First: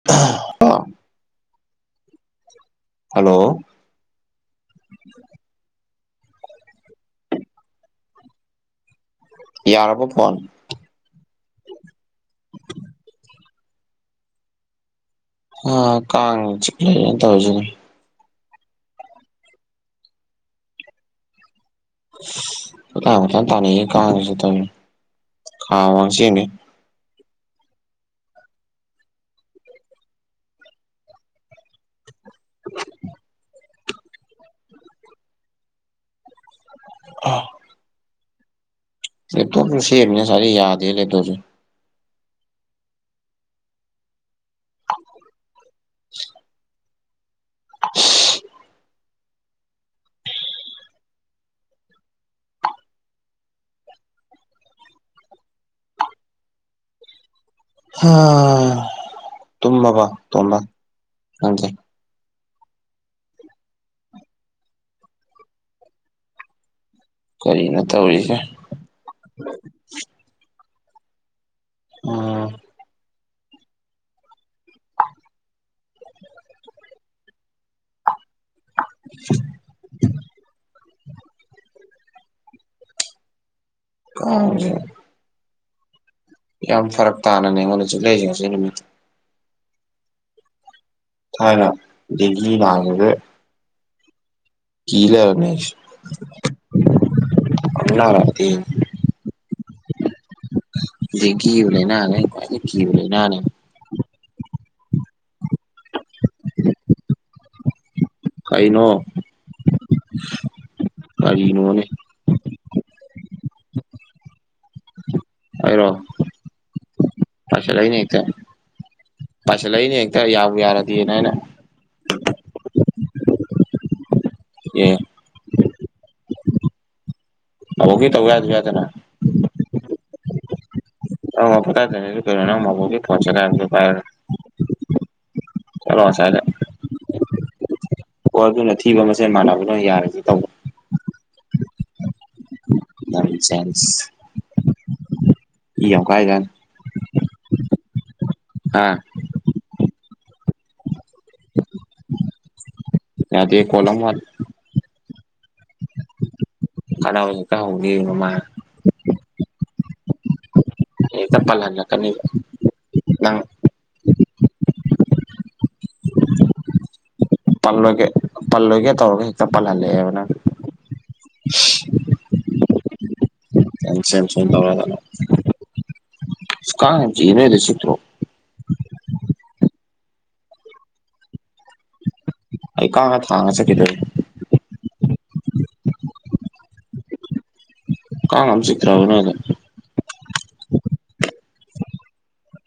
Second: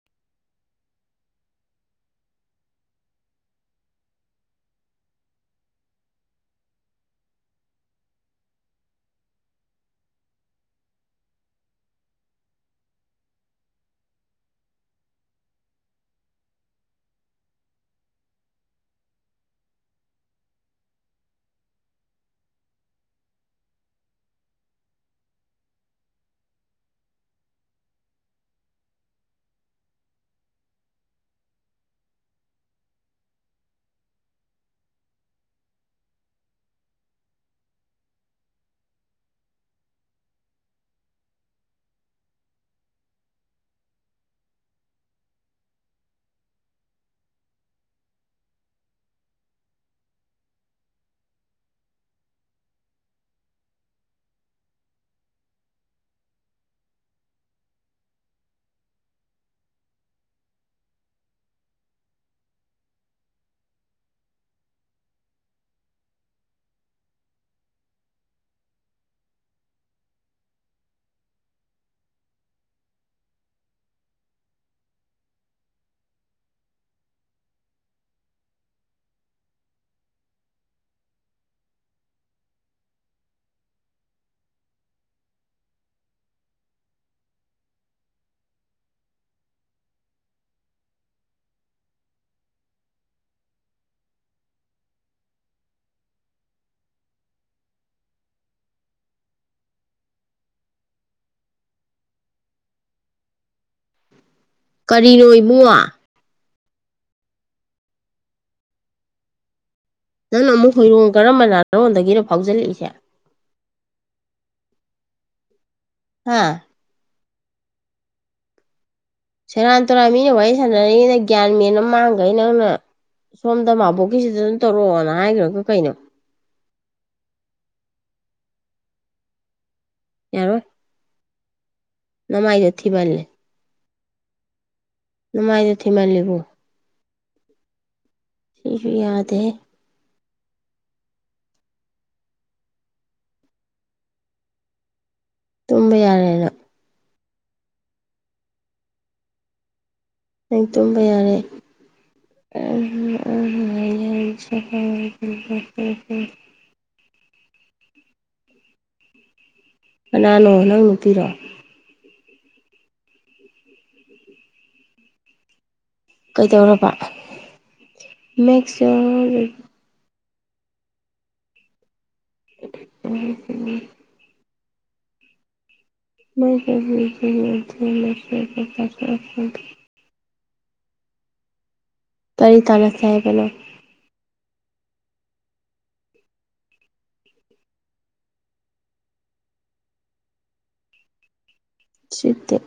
[unintelligible] hello ꯌꯥꯔꯕ phone ꯑ ꯀꯥꯡ ꯆꯤꯛꯑ‌ꯦ ꯑꯩꯅꯥ ꯇꯧꯔꯤꯖꯤꯗꯤ ꯀꫭꯟꯇꯥꯟ ꯀꫭꯟꯇꯥꯟ ꯇꯥꯅꯩꯍ‌ꯦ ꯀꯥꯡꯖꯤꯁꯨ ꯇꯧꯔꯤꯁ‌ꯦ ꯈꯥ ꯑꯋꯥꯡ ꯆ‌ꯦꯟꯒꯩ [unintelligible] ꯑꯥ‌ ꯂꯦꯇꯣꯞꯁꯨ ꯁꯦꯃꯤꯅꯤ ꯉꯁꯥꯏꯗꯩ ꯌꯥꯗꯦ ꯂ‌ꯦꯇꯣꯞꯁꯨ [unintelligible] [unintelligible] ꯍꯥ ꯇꯝꯃꯕꫭ ꯇꫭꯝꯕ ꯅꯪꯗꯤ ꯀꯔꯤꯅꯣ ꯇꯧꯔꯤꯁ‌ꯦ ꯎꯝ [unintelligible] ꯀꯥꯡꯖ‌ꯦ ꯌꯥꯝ ꯐꯔꯛ ꯇꯥꯅꯅꯦ ꯑꯩꯉꯣꯟꯗ ꯆꯤꯡꯂꯛꯏꯁ‌ꯦ ꯉꯁꯤ ꯅꯨꯃꯤꯠꯁ‌ꯦ ꯊꯥꯏꯅ ꯗꯦꯡꯒꯤ ꯅꯥꯕꯒꯤ ꯀꯤ ꯂꯩꯔꯕꯅꯤ ꯑꯩꯁ‌ꯦ ꯑꯃꯨꯛ ꯅꯔꯛꯑꯗꯤꯅꯥ ꯗ‌ꯦꯡꯒꯤꯕ ꯂꯩꯅꯖ‌ꯦ ꯑꯩꯅꯥ ꯈꯨꯋꯥꯏ ꯀꯤꯕ ꯂꯩꯅꯥꯅ‌ꯦ ꯀꯔꯤꯅꯣ ꯏꯕꯨꯡꯉꫭ ꯀꯩꯅꯣ ꯅꯪꯅ ꯑꯃꯨꯛ ꯍꯣꯏꯔꯣꯡ ꯀꯔꯝꯕ ꯀꯔꯤꯅꯣꯅꯦ ꯂꯥꯇꫭꯟꯗꯒꯤꯅꯣ ꯐꯥꯎꯖꯤꯜꯂꯛꯏꯁꯦ ꯑꯩꯔꫭ ꯍꯥꯥ ꯄꯥꯏꯁꯜꯂꯏꯅ‌ꯦ ꯍ‌ꯦꯛꯇꯥ ꯁꯦꯔꯥꯟ ꯇꯨꯔꯥꯟ ꯃꯤꯅ ꯋꯥꯔꯤ ꯁꯥꯟꯅꯔꯤꯁꯤꯗ ꯒ꯭ꯌꯥꯟ ꯃꯦꯟ ꯑꯃ ꯃꯥꯡꯈꯩ ꯅꯪꯅ ꯁꯣꯝꯗ ꯃꯥꯕꯨꯛ ꯀꯁꯤꯗ ꯑꯗꯨꯝ ꯑꯦ ꯇꯧꯔꯛꯑꯣꯅ ꯍꯥꯏꯈ꯭ꯔꯒꯥ ꯀꯩꯅꯣ ꯇꯃꫭꯒꯤ ꯇꯧ ꯌꯥꯖꯨ ꯌꯥꯗꯅ ꯌꯥꯔꯣꯏ ꯑꯃꯨꯛ ꯃꯨꯛ ꯄꫭꯊꯥꯔ ꯇꯩꯅꯤ ꯑꯩꯖꯨ ꯀꯩꯅꫭꯅꯥ ꯅꯃꯥꯏꯗꯣ ꯃꯕꫭꯛꯀꯤ ꯊꯤꯃꯜꯂꯦ ꯐꫭꯟ ꯆꯠꯂ‌ꯦ ꯍꯥꯏꯕꯒꯤ ꯄꯥꯏꯔꯒꯥ ꯅꯃꯥꯏꯗꯨ ꯊꯤꯃꯜꯂꯤꯕꯨ ꯑꫭ ꯑꯗꯨꯅ ꯁꯤꯁꯨ ꯊꯤꯕ ꯃꯁꯦꯜ ꯌꯥꯗꯦꯍꯦ ꯃꯥꯟꯅꯕꯅꯣꯏ ꯌꯥꯔꯁꯤ ꯇꯧꯕ ꯅ‌ꯦꯟ ꯁ‌ꯦꯟꯁ ꯇꯨꯝꯕ ꯌꯥꯔꯦ ꯅꯪ ꯍꯥ ꯑꯩ ꯇꯨꯝꯕ ꯌꯥꯔꯦ [unintelligible] ꯌꯥꯗꯦ ꯎꯝ ꯀꯣꯜ ꯑꯃ ꯋꯥꯠ ꯎ ꯎ ꯎꯝ [unintelligible] ꯈꯠꯅꯕꯥ ꯍ‌ꯦꯛꯇꯥ ꯍꯧꯅ‌ꯦꯌ‌ꯦ ꯃꯥꯃꯥꯅꯥ ꯀꯥꯅꯥꯅꯣ ꯅꯪ ꯅꯨꯄꯤꯔꯣ ꯍꯥꯌ‌ꯦꯡ ꯆꯠꯄꯥ ꯍꯜꯂꯛꯀꯗꯕꯅꯤ ꯅꯪ ꯀꯩꯗꯧꯔꯕꯥ ꯄꯜꯂꯣꯏꯒꯦ ꯄꯜꯂꯣꯏꯒꯦ ꯇꯧꯔꯒ ꯍꯦꯛꯇ ꯌꯣꯔ ꯄꯜꯍꯜꯂꯛꯑꯦꯕ ꯅꯪ ꯎꯝ ꯁ‌ꯦꯡꯁꯨꯡ ꯇꯧꯔꯒꯥ ꯃ ꯀꯌꯥꯁꯤ ꯀ [unintelligible] ꯃꯊ ꯆꯤꯛꯇ꯭ꯔꯣ ꯃ ꯁꯦꯔ ꯇ ꯐꯔ ꯐ [unintelligible] ꯀꯔꯤ ꯑꯩ ꯇꯥꯟꯅꯁꯦ ꯀꯥꯡꯅꯥ ꯍꯥꯏꯕꯅꯣ ꯊꯥꯡꯉꯥ ꯆꯠꯈꯤꯗꫭꯔ‌ꯦ ꯀꯥꯡ ꯌꯥꯝ ꯆꯤꯛꯇꯔꯥꯕ ꯅꫭꯏ ꯑꯗꯥ ꯆꯤꯛꯇ‌ꯦ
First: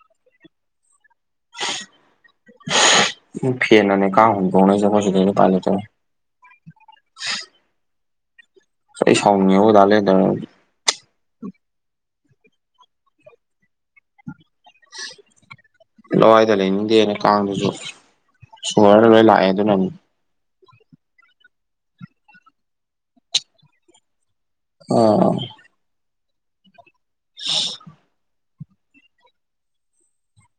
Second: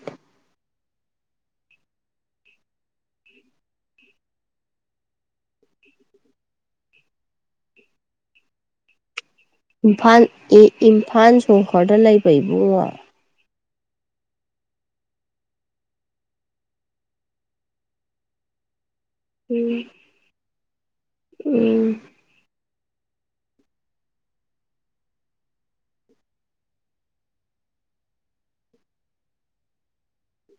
ꯎꯝ ꯐꯦꯟꯅꯅꯦ ꯀꯥꯡ ꯍꯨꯝꯗꯣꯡꯅꯩ [unintelligible] ꯎꯄꯥꯏ‌ꯂꯩꯇꯦ ꯑꯩ ꯁꯥꯎꯅꯤꯑꯣꯏ ꯏꯝꯐꯥꯜ ꯑ ꯏꯝꯐꯥꯜ ꯁꯣꯍꯣꯔꯗ ꯏꯕꯨꯡꯉꯣ ꯂꯋꯥꯏꯗ ꯂꯩꯅꯤꯡꯗꯦꯅꯦ ꯀꯥꯡꯗꯨꯁꯨ ꯁꯣꯍꯣꯔꯗ‌ ꯂꯣꯏ ꯂꯥꯛꯑꯦ ꯑꯗꯨꯅꯅꯤ ꯎꯝ ꯎꯝ ꯑꯥ [unintelligible]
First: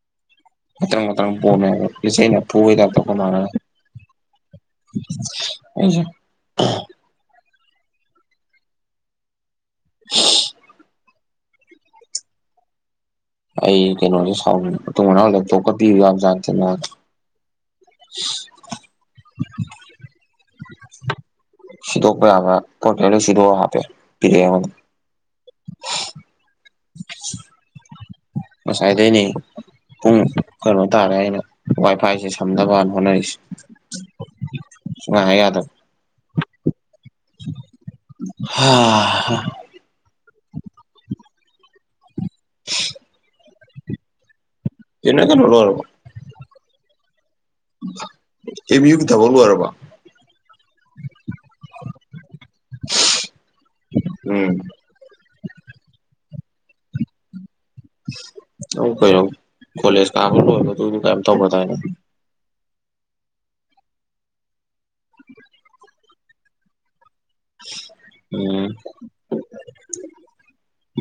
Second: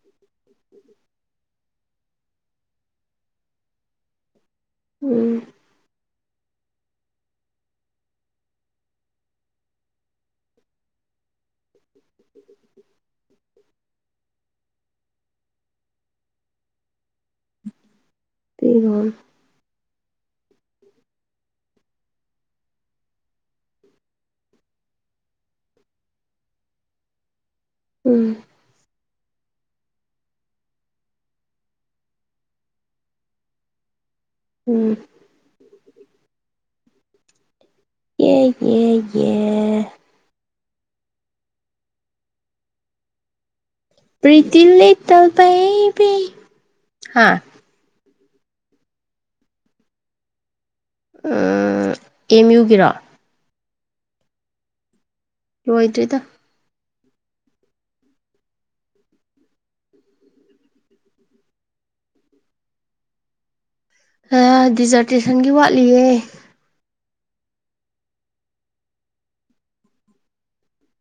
[inaudible] ꯃꯇꯪ ꯃꯇꯔꯪ ꯄꯣꯝꯃꯦ ꯂꯤꯆꯩꯅ ꯐꯨꯕꯩ ꯇꯥꯏꯇ ꯑꯣꯅꯔꯒ ꯎꯝ ꯑꯩꯖꯦ [unintelligible] ꯑꯩ ꯀꯩꯅꯣꯅꯦ ꯁꯥꯎꯅꯤꯡ ꯃꯇꯨꯡ ꯃꯅꯥꯎ ꯂꯦꯞꯇꯣꯞ ꯀ ꯄꯤꯌꯨ ꯌꯥꯕ ꯖꯥꯠ ꯅꯠꯇꯦ ꯅꯪꯉꯣꯟ‌ ꯄꯤꯔꯣꯔꯅꯨ [unintelligible] ꯁꯤꯗꯣꯛꯄ ꯌꯥꯕ ꯄꯣꯠꯀꯩ ꯁꯤꯗꯣꯛꯑ ꯍꯥꯞꯄꯛꯑꯑꯦ ꯄꯤꯔꯛꯑꯦ ꯑꯩꯉꯦꯟꯗ ꯎꯝ ꯉꯁꯥꯏꯗꯩꯅꯦ ꯄꯨꯡ ꯀꯩꯅꯣ ꯇꯥꯔꯦ ꯑꯩꯅ ꯋꯥꯏ ꯐꯥꯏꯖꯦ ꯁꯝꯅꯕꯅ ꯍꯣꯠꯅꯔꯤꯁꯦ ꯎꯝ ꯅꯪ ꯍꯥꯏ ꯌꯥꯗ ꯌꯦ ꯌꯦ ꯌꯦ ꯍꯥ [unintelligible] ꯄꯔꯤꯇ ꯆꯦ ꯂꯤꯇꯜ ꯅꯣꯏ ꯀꯩꯅꯣ ꯕꯦꯕꯤ ꯍꯥ ꯑꯦꯝꯌꯨ ꯒꯤ ꯊꯕꯛ ꯂꯣꯏꯔꯕ ꯎꯝ ꯑꯦꯝꯌꯨꯒꯤꯔꯣ ꯎꯝ ꯑꯣꯏꯗ꯭ꯔꯤꯗ ꯇꯧ ꯀꯩꯅꯣ ꯀꯣꯂꯦꯁ ꯀꯥꯕ ꯂꯣꯏꯕꯗꯨꯝ ꯀꯩꯌꯤꯝ ꯇꯧꯒꯗꯥꯏꯅꯦ ꯍꯥ ꯗꯤꯖꯥꯔꯇꯦꯁꯟꯒꯤ ꯋꯥꯠꯂꯤꯌꯦ ꯎꯝ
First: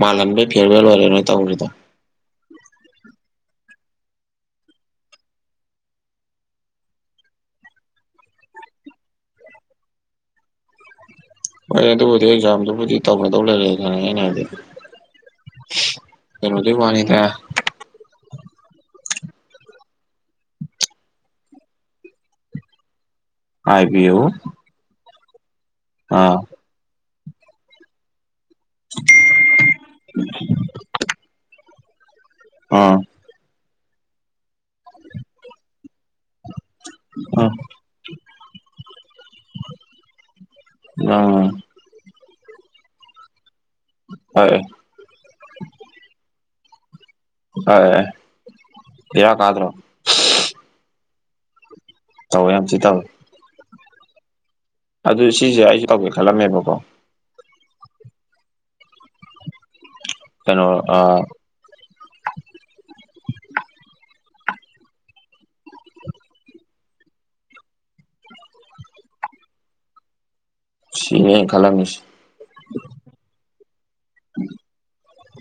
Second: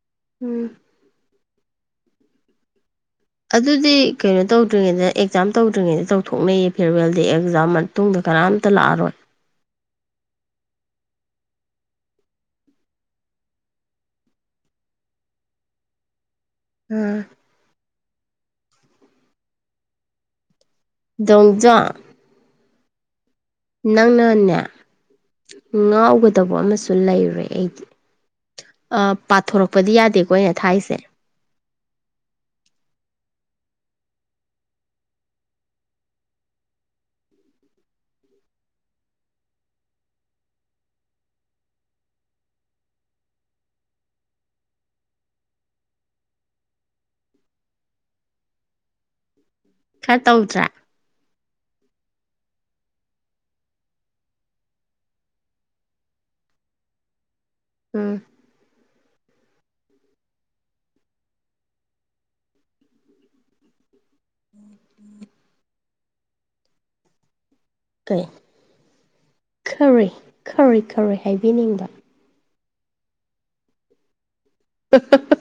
ꯃꯥꯜꯍꯟꯕ ꯎꯝ ꯐꯤꯌꯔꯋꯦꯜ ꯑꯣꯏꯔꯦ ꯅꯣꯏ ꯇꯧꯔꯤꯗꯣ ꯑꯗꯨꯗꯤ ꯀꯩꯅꯣ ꯇꯧꯗ꯭ꯔꯤꯉꯩꯗ ꯑꯦꯛꯖꯥꯝ ꯇꯧꯗ꯭ꯔꯤꯉꯩꯗ ꯇꯧꯊꯣꯛꯅꯩꯌꯦ ꯐꯦꯔꯋꯦꯜꯗ ꯑꯦꯛꯖꯥꯝ ꯇꯨꯡꯗ ꯀꯅꯥꯝꯇ ꯂꯥꯛꯑꯔꯣꯏ ꯍꯣꯏ ꯑꯗꯨꯕꯨꯗꯤ ꯑꯦꯛꯖꯥꯝꯗꯨꯕꯨꯗꯤ ꯇꯧꯅꯗꯧ ꯂꯩꯔꯦꯅ ꯑꯩꯅ ꯍꯥꯏꯗꯤ ꯀꯅꯣꯗꯧ ꯑꯥ ꯋꯥꯅꯤꯗ ꯗꯣꯝꯆꯥ ꯍꯥꯏꯕꯤꯌꯨ ꯅꯪꯅꯅꯦ ꯑꯥ ꯉꯥꯎꯒꯗꯕ ꯑꯃꯁꯨ ꯂꯩꯔꯦ ꯑꯩꯗꯤ ꯑꯥ ꯄꯥꯊꯣꯔꯛꯄꯗꯤ ꯌꯥꯗꯦꯀꯣ ꯑꯩꯅ ꯊꯥꯏꯁꯦ ꯎꯝ ꯎꯝ ꯎꯝ ꯍꯣꯏ ꯍꯥꯑꯦ ꯕꯦꯔꯥ ꯀꯗ꯭ꯔꯣ ꯈꯔ ꯇꯧꯗ꯭ꯔꯥ ꯇꯧꯌꯦ ꯌꯥꯝ ꯊꯤ ꯇꯧ ꯑꯗꯨ ꯁꯤꯖꯦ ꯑꯩꯁꯨ ꯇꯧꯒꯦ ꯈꯜꯂꯝꯃꯦꯕꯀꯣ ꯎꯝ ꯀꯩꯅꯣ ꯑ ꯎꯝ ꯎꯝ ꯀꯩ ꯈꯔꯤ ꯈꯔꯤ ꯈꯔꯤ ꯁꯤꯅꯦ ꯑꯩꯅ ꯍꯥꯏꯕꯤꯅꯤꯡꯕ ꯈꯜꯂꯝꯃꯤꯁꯦ [unintelligible]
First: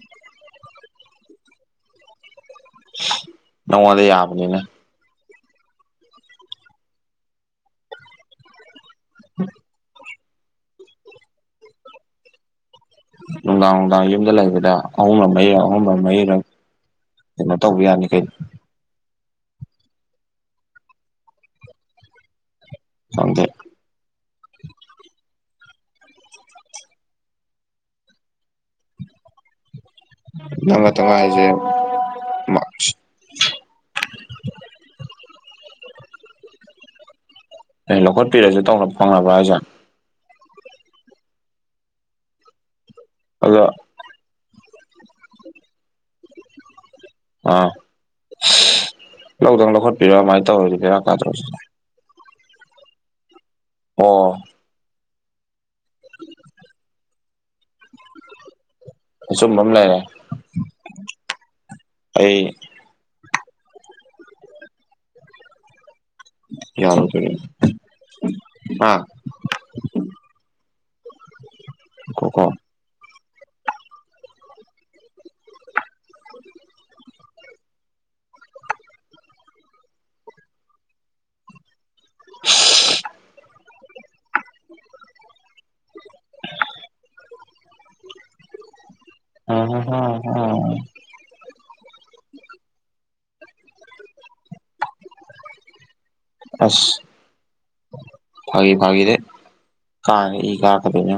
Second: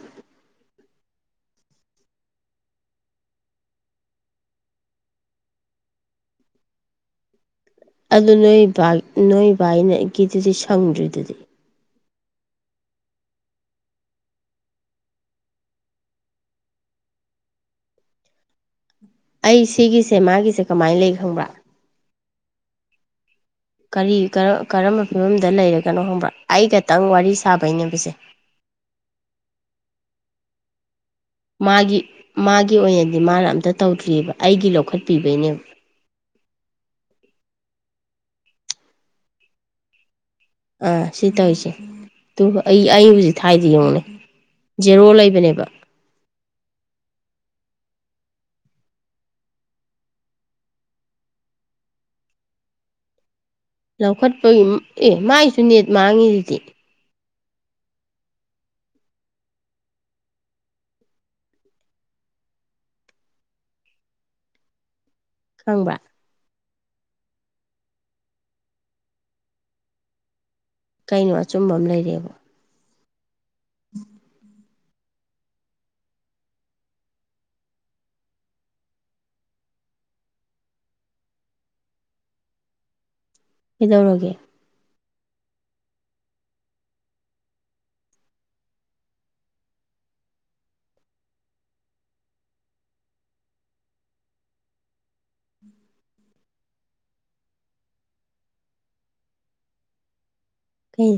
ꯅꯉꯣꯟꯗ ꯌꯥꯕꯅꯤꯅ ꯑꯗꯨ ꯅꯣꯏ ꯅꯣꯏ ꯕꯥꯏꯅꯒꯤꯗꯨꯗꯤ [unintelligible] ꯁꯪꯗ꯭ꯔꯤꯗꯨꯗꯤ ꯅꯨꯡꯗꯥꯡ ꯅꯨꯡꯗꯥꯡ ꯌꯨꯝꯗ ꯂꯩꯕꯗ ꯑꯍꯨꯝꯕ ꯃꯔꯤꯔꯛ ꯑꯍꯨꯝꯕ ꯃꯔꯤꯔꯛ ꯀꯩꯅꯣ ꯇꯧꯕ ꯌꯥꯅꯤ ꯀꯩꯅꯣ ꯑꯩ ꯁꯤꯒꯤꯁꯦ ꯃꯥꯒꯤꯁꯦ ꯀꯃꯥꯏꯅ ꯂꯩ ꯈꯕ꯭ꯔꯥ ꯐꯪꯗꯦ ꯀꯔꯤ ꯀꯔꯝ ꯀꯔꯝꯕ ꯐꯤꯕꯝꯗ ꯂꯩꯔꯒꯅꯣ ꯍꯪꯕ꯭ꯔꯥ ꯑꯩꯒꯇꯪ ꯋꯥꯔꯤ ꯁꯥꯕꯩꯅꯦꯕꯥ ꯁꯦ ꯅꯪ ꯈꯛꯇꯪ ꯍꯥꯏꯖꯦ ꯃꯥꯒꯤ ꯃꯥꯒꯤ ꯑꯣꯏꯅꯗꯤ ꯃꯥꯅ ꯑꯝꯇ ꯇꯧꯗ꯭ꯔꯤꯑꯕ ꯑꯩꯒꯤ ꯂꯧꯈꯠꯄꯤꯕꯩꯅꯦꯕ ꯑꯦ ꯂꯧꯈꯠꯄꯤꯔꯁꯨ ꯇꯧꯅꯥ ꯐꯪꯅꯥꯕ꯭ꯔꯥ ꯍꯥꯏꯁꯦ ꯑꯥ ꯁꯤ ꯇꯧꯔꯤꯁꯦ ꯑꯩ ꯑꯩ ꯍꯧꯖꯤꯛ ꯑꯗꯣ ꯊꯥꯏꯁꯤ ꯌꯦꯡꯉꯨꯅꯩ ꯖꯦꯔꯣ ꯂꯩꯕꯅꯦꯕ ꯑꯥ ꯂꯧꯗꯪ ꯂꯧꯈꯠꯄꯤꯔꯥ ꯑꯗꯨꯃꯥꯏ ꯇꯧꯔꯗꯤ ꯕꯦꯔꯥ ꯀꯥꯗ꯭ꯔꯣ ꯑꯣ ꯂꯧꯈꯠꯄꯒꯤ ꯑꯦ ꯃꯒꯤꯁꯨ ꯅꯦꯠ ꯃꯥꯡꯉꯤꯁꯤꯗꯤ ꯑꯆꯨꯝꯕ ꯑꯃ ꯂꯩꯔꯦ ꯑꯩ ꯈꯪꯕ꯭ꯔꯥ ꯌꯥꯎꯔꯥ [unintelligible] ꯀꯩꯅꯣ ꯑꯆꯨꯝꯕ ꯑꯃ ꯂꯩꯔꯦꯕꯨ ꯀꯣꯀꯣ [inaudible] [unintelligible] [unintelligible] ꯀꯩꯗꯧꯔꯒꯦ [unintelligible] ꯎ ꯍꯝ ꯎꯝ [unintelligible] ꯑꯁ ꯐꯒꯤ ꯐꯥꯒꯤ ꯗꯒꯤ ꯀꯥ ꯏ [unintelligible] ꯀꯩ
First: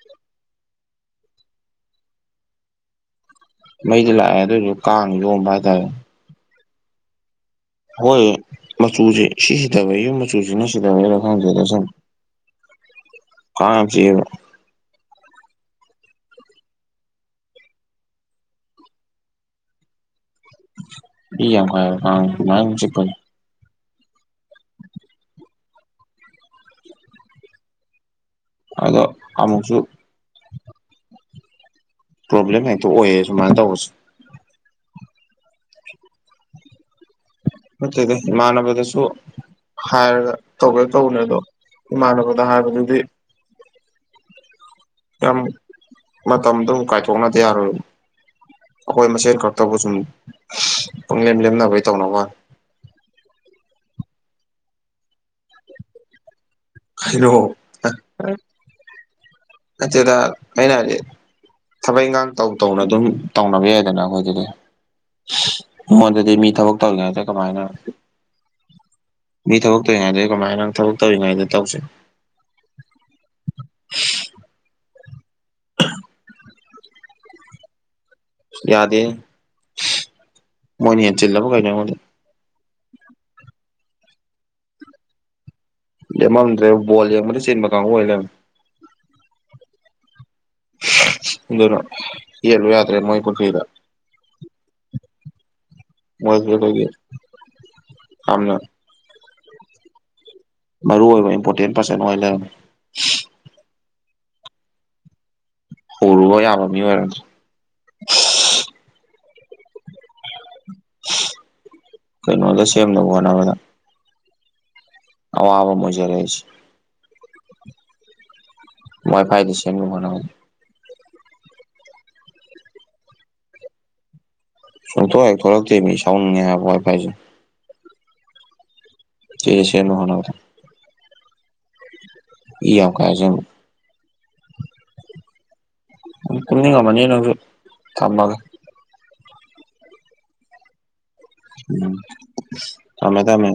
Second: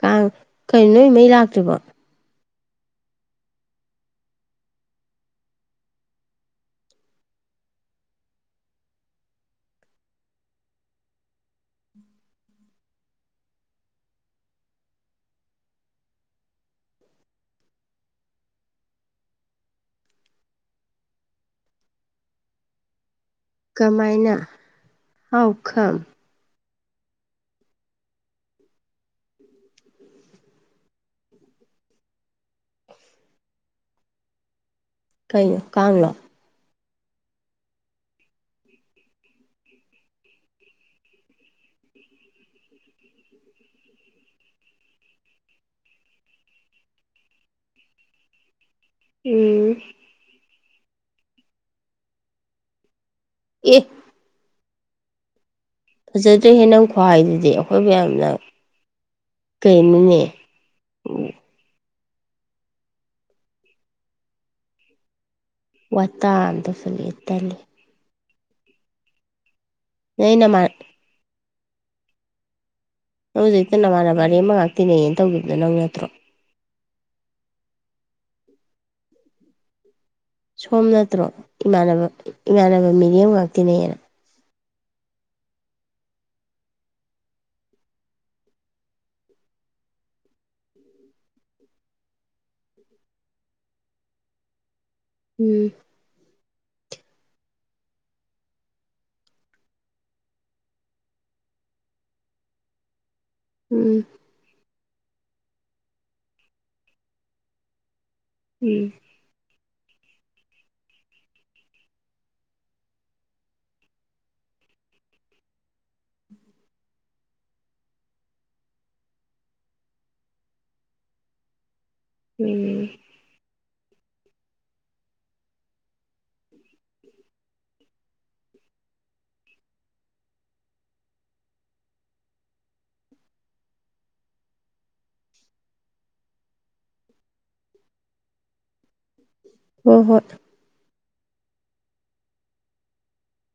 ꯀꯥꯡ ꯀꯔꯤ ꯅꯣꯏ ꯃꯩ ꯂꯥꯛꯇ꯭ꯔꯤꯕꯣ ꯃꯩꯗꯤ ꯂꯥꯛꯑꯦ ꯑꯗꯨꯏꯁꯨ ꯀꯥꯡꯅꯥ ꯌꯣꯝꯕ ꯍꯥꯏꯇꯥꯔꯦ ꯍꯣꯏ ꯃꯆꯨꯁꯦ ꯁꯤ ꯁꯤꯊꯕꯒꯤ ꯌꯨꯝ ꯃꯆꯨꯁꯤꯅ ꯁꯤꯊꯕꯩꯔ ꯈꯪꯗꯦꯗ ꯁꯪ ꯀꯥꯡ ꯌꯥꯝ ꯆꯤꯛꯑꯦꯕꯥ ꯏ ꯌꯥꯝ ꯀꯌꯦꯕꯥ [unintelligible] ꯑꯗꯨꯃꯥꯏꯟ ꯀꯃꯥꯏꯅ ꯍꯥꯎ ꯀꯝ ꯑꯗꯣ ꯑꯃꯨꯛꯁꯨ ꯄ꯭ꯔꯣꯕ꯭ꯂꯦꯝ ꯍꯦꯛꯇ ꯑꯣꯏꯌꯦ ꯁꯨꯃꯥꯏ ꯇꯧꯕꯁꯦ ꯀꯩꯅꯣ ꯀꯥꯡꯂꯣ ꯅꯇꯔ꯭ꯒ ꯏꯃꯥꯅꯕꯗꯁꯨ ꯍꯥꯏꯔꯒ ꯇꯧꯒꯦ ꯇꯧꯅꯦ ꯑꯗꯣ ꯏꯃꯥꯟꯅꯕꯗ ꯍꯥꯏꯕꯗꯨꯗꯤ ꯌꯥꯝ ꯃꯇꯝꯗꯣ ꯀꯥꯏꯊꯣꯛꯅꯗ ꯌꯥꯔꯣꯏꯕꯥ ꯑꯩꯈꯣꯏ ꯃꯁꯦꯟ ꯈꯛꯇꯕꯨ ꯎꯝ ꯁꯨꯝ ꯄꯪꯂꯦꯝ ꯂꯦꯝꯅꯕꯩ ꯇꯧꯅꯕꯩ ꯋꯥꯅꯦ ꯑꯦ ꯐꯖꯗ꯭ꯔꯦꯍꯦ ꯅꯪ ꯀꯩꯅꯣ ꯈꯨꯍꯥꯏꯗꯨꯗꯤ ꯑꯩꯈꯣꯏꯕꯨ ꯌꯥꯝꯅ ꯅꯠꯇꯦꯗ ꯀꯩꯅꯣꯅꯦ ꯑꯩꯅ ꯍꯥꯏꯗꯤ ꯊꯕꯛ ꯏꯟꯒꯥꯡ ꯇꯧ ꯇꯧꯅ ꯑꯗꯨꯝ ꯇꯧꯅꯕ ꯌꯥꯏꯗꯅ ꯑꯩꯈꯣꯏꯗꯗꯤ ꯋꯥꯇꯥ ꯃꯣꯏꯗꯗꯤ ꯃꯤ ꯑꯃ ꯊꯕꯛ ꯇꯧꯁꯜꯂꯛꯑꯦ ꯇꯧꯔꯤꯉꯩꯗ ꯇꯜꯂꯦ ꯀꯃꯥꯏꯅ ꯃꯤ ꯊꯕꯛ ꯇꯧꯏꯉꯩꯗ ꯑꯩ ꯅꯣꯏ ꯀꯃꯥꯏꯅ ꯅꯃꯥꯟ ꯅꯪ ꯊꯕꯛ ꯇꯧꯔꯤꯉꯩꯗ ꯇꯧꯁꯦ ꯅꯪ ꯍꯧꯖꯤꯛꯇ ꯅꯃꯥꯟꯅꯕ ꯑꯅꯦꯝꯕ ꯉꯥꯛ ꯇꯤꯟꯅꯩꯌꯦꯅ ꯇꯧꯒꯤꯕꯗꯣ ꯅꯪ ꯅꯠꯇ꯭ꯔꯣ ꯌꯥꯗꯦ ꯁꯣꯝ ꯃꯣꯏꯅ ꯍꯦꯟ ꯅꯠꯇ꯭ꯔꯣ ꯆꯤꯜꯂꯕ ꯀꯩꯅꯣ ꯑꯩꯉꯣꯟꯗ ꯏꯃꯥꯟꯅꯕ ꯏꯃꯥꯟꯅꯕ ꯃꯤꯔꯦꯝ ꯉꯥꯛ ꯇꯤꯅꯩꯅ ꯂꯦꯝꯃꯝꯗ꯭ꯔꯦ ꯕꯣꯜ ꯌꯦꯡꯕꯗ ꯆꯤꯟꯕ ꯀꯥꯡꯕꯨ ꯑꯣꯏ ꯂꯩꯔꯝꯃꯦ ꯑꯗꯨꯅ ꯌꯦꯠꯂꯨ ꯌꯥꯗ꯭ꯔꯦ ꯃꯣꯏ ꯄꯨꯈ꯭ꯔꯤꯗ ꯎꯝ ꯃꯣꯏꯒꯤꯗꯨꯒꯤ ꯌꯥꯝꯅ ꯃꯔꯨꯑꯣꯏꯕ ꯏꯝꯄꯣꯔꯇꯦꯟ ꯄꯥꯔꯁꯟ ꯑꯣꯏ ꯂꯩꯔꯝꯃꯦ ꯎꯝ ꯍꯧꯔꯨꯕ ꯌꯥꯕ ꯃꯤ ꯑꯣꯏꯔꯝꯗ꯭ꯔꯦ ꯎꯝ ꯀꯩꯅꯣꯗ ꯁꯦꯝꯅꯕ ꯍꯣꯠꯅꯕꯗ ꯑꯋꯥꯕ ꯑꯃ ꯑꯣꯏꯖꯔꯦ ꯑꯩꯁꯦ ꯋꯥꯏ ꯐꯥꯏꯗ ꯁꯦꯝꯅꯕ ꯍꯣꯠꯅꯕꯗ ꯎꯝ ꯁꯨꯡꯊꯣꯛ ꯍꯦꯛ ꯊꯣꯛꯂꯛꯇꯦ ꯃꯤ ꯁꯥꯎꯅꯤꯡꯉꯦ ꯍꯥꯏꯕ ꯋꯥꯏꯐꯥꯏꯁꯦ [inaudible] ꯁꯤꯗ ꯁꯦꯝꯅꯕ ꯍꯣꯠꯅꯕꯗ ꯏ ꯌꯥꯝ ꯀꯥꯖꯕ ꯅꯪ ꯇꯨꯝꯅꯤꯡꯉꯝꯃꯅꯤ ꯅꯪꯖꯨ ꯊꯝꯃꯒꯦ ꯍꯣꯏ ꯍꯣꯏ ꯎꯝ ꯊꯝꯃꯦ ꯊꯝꯃꯦ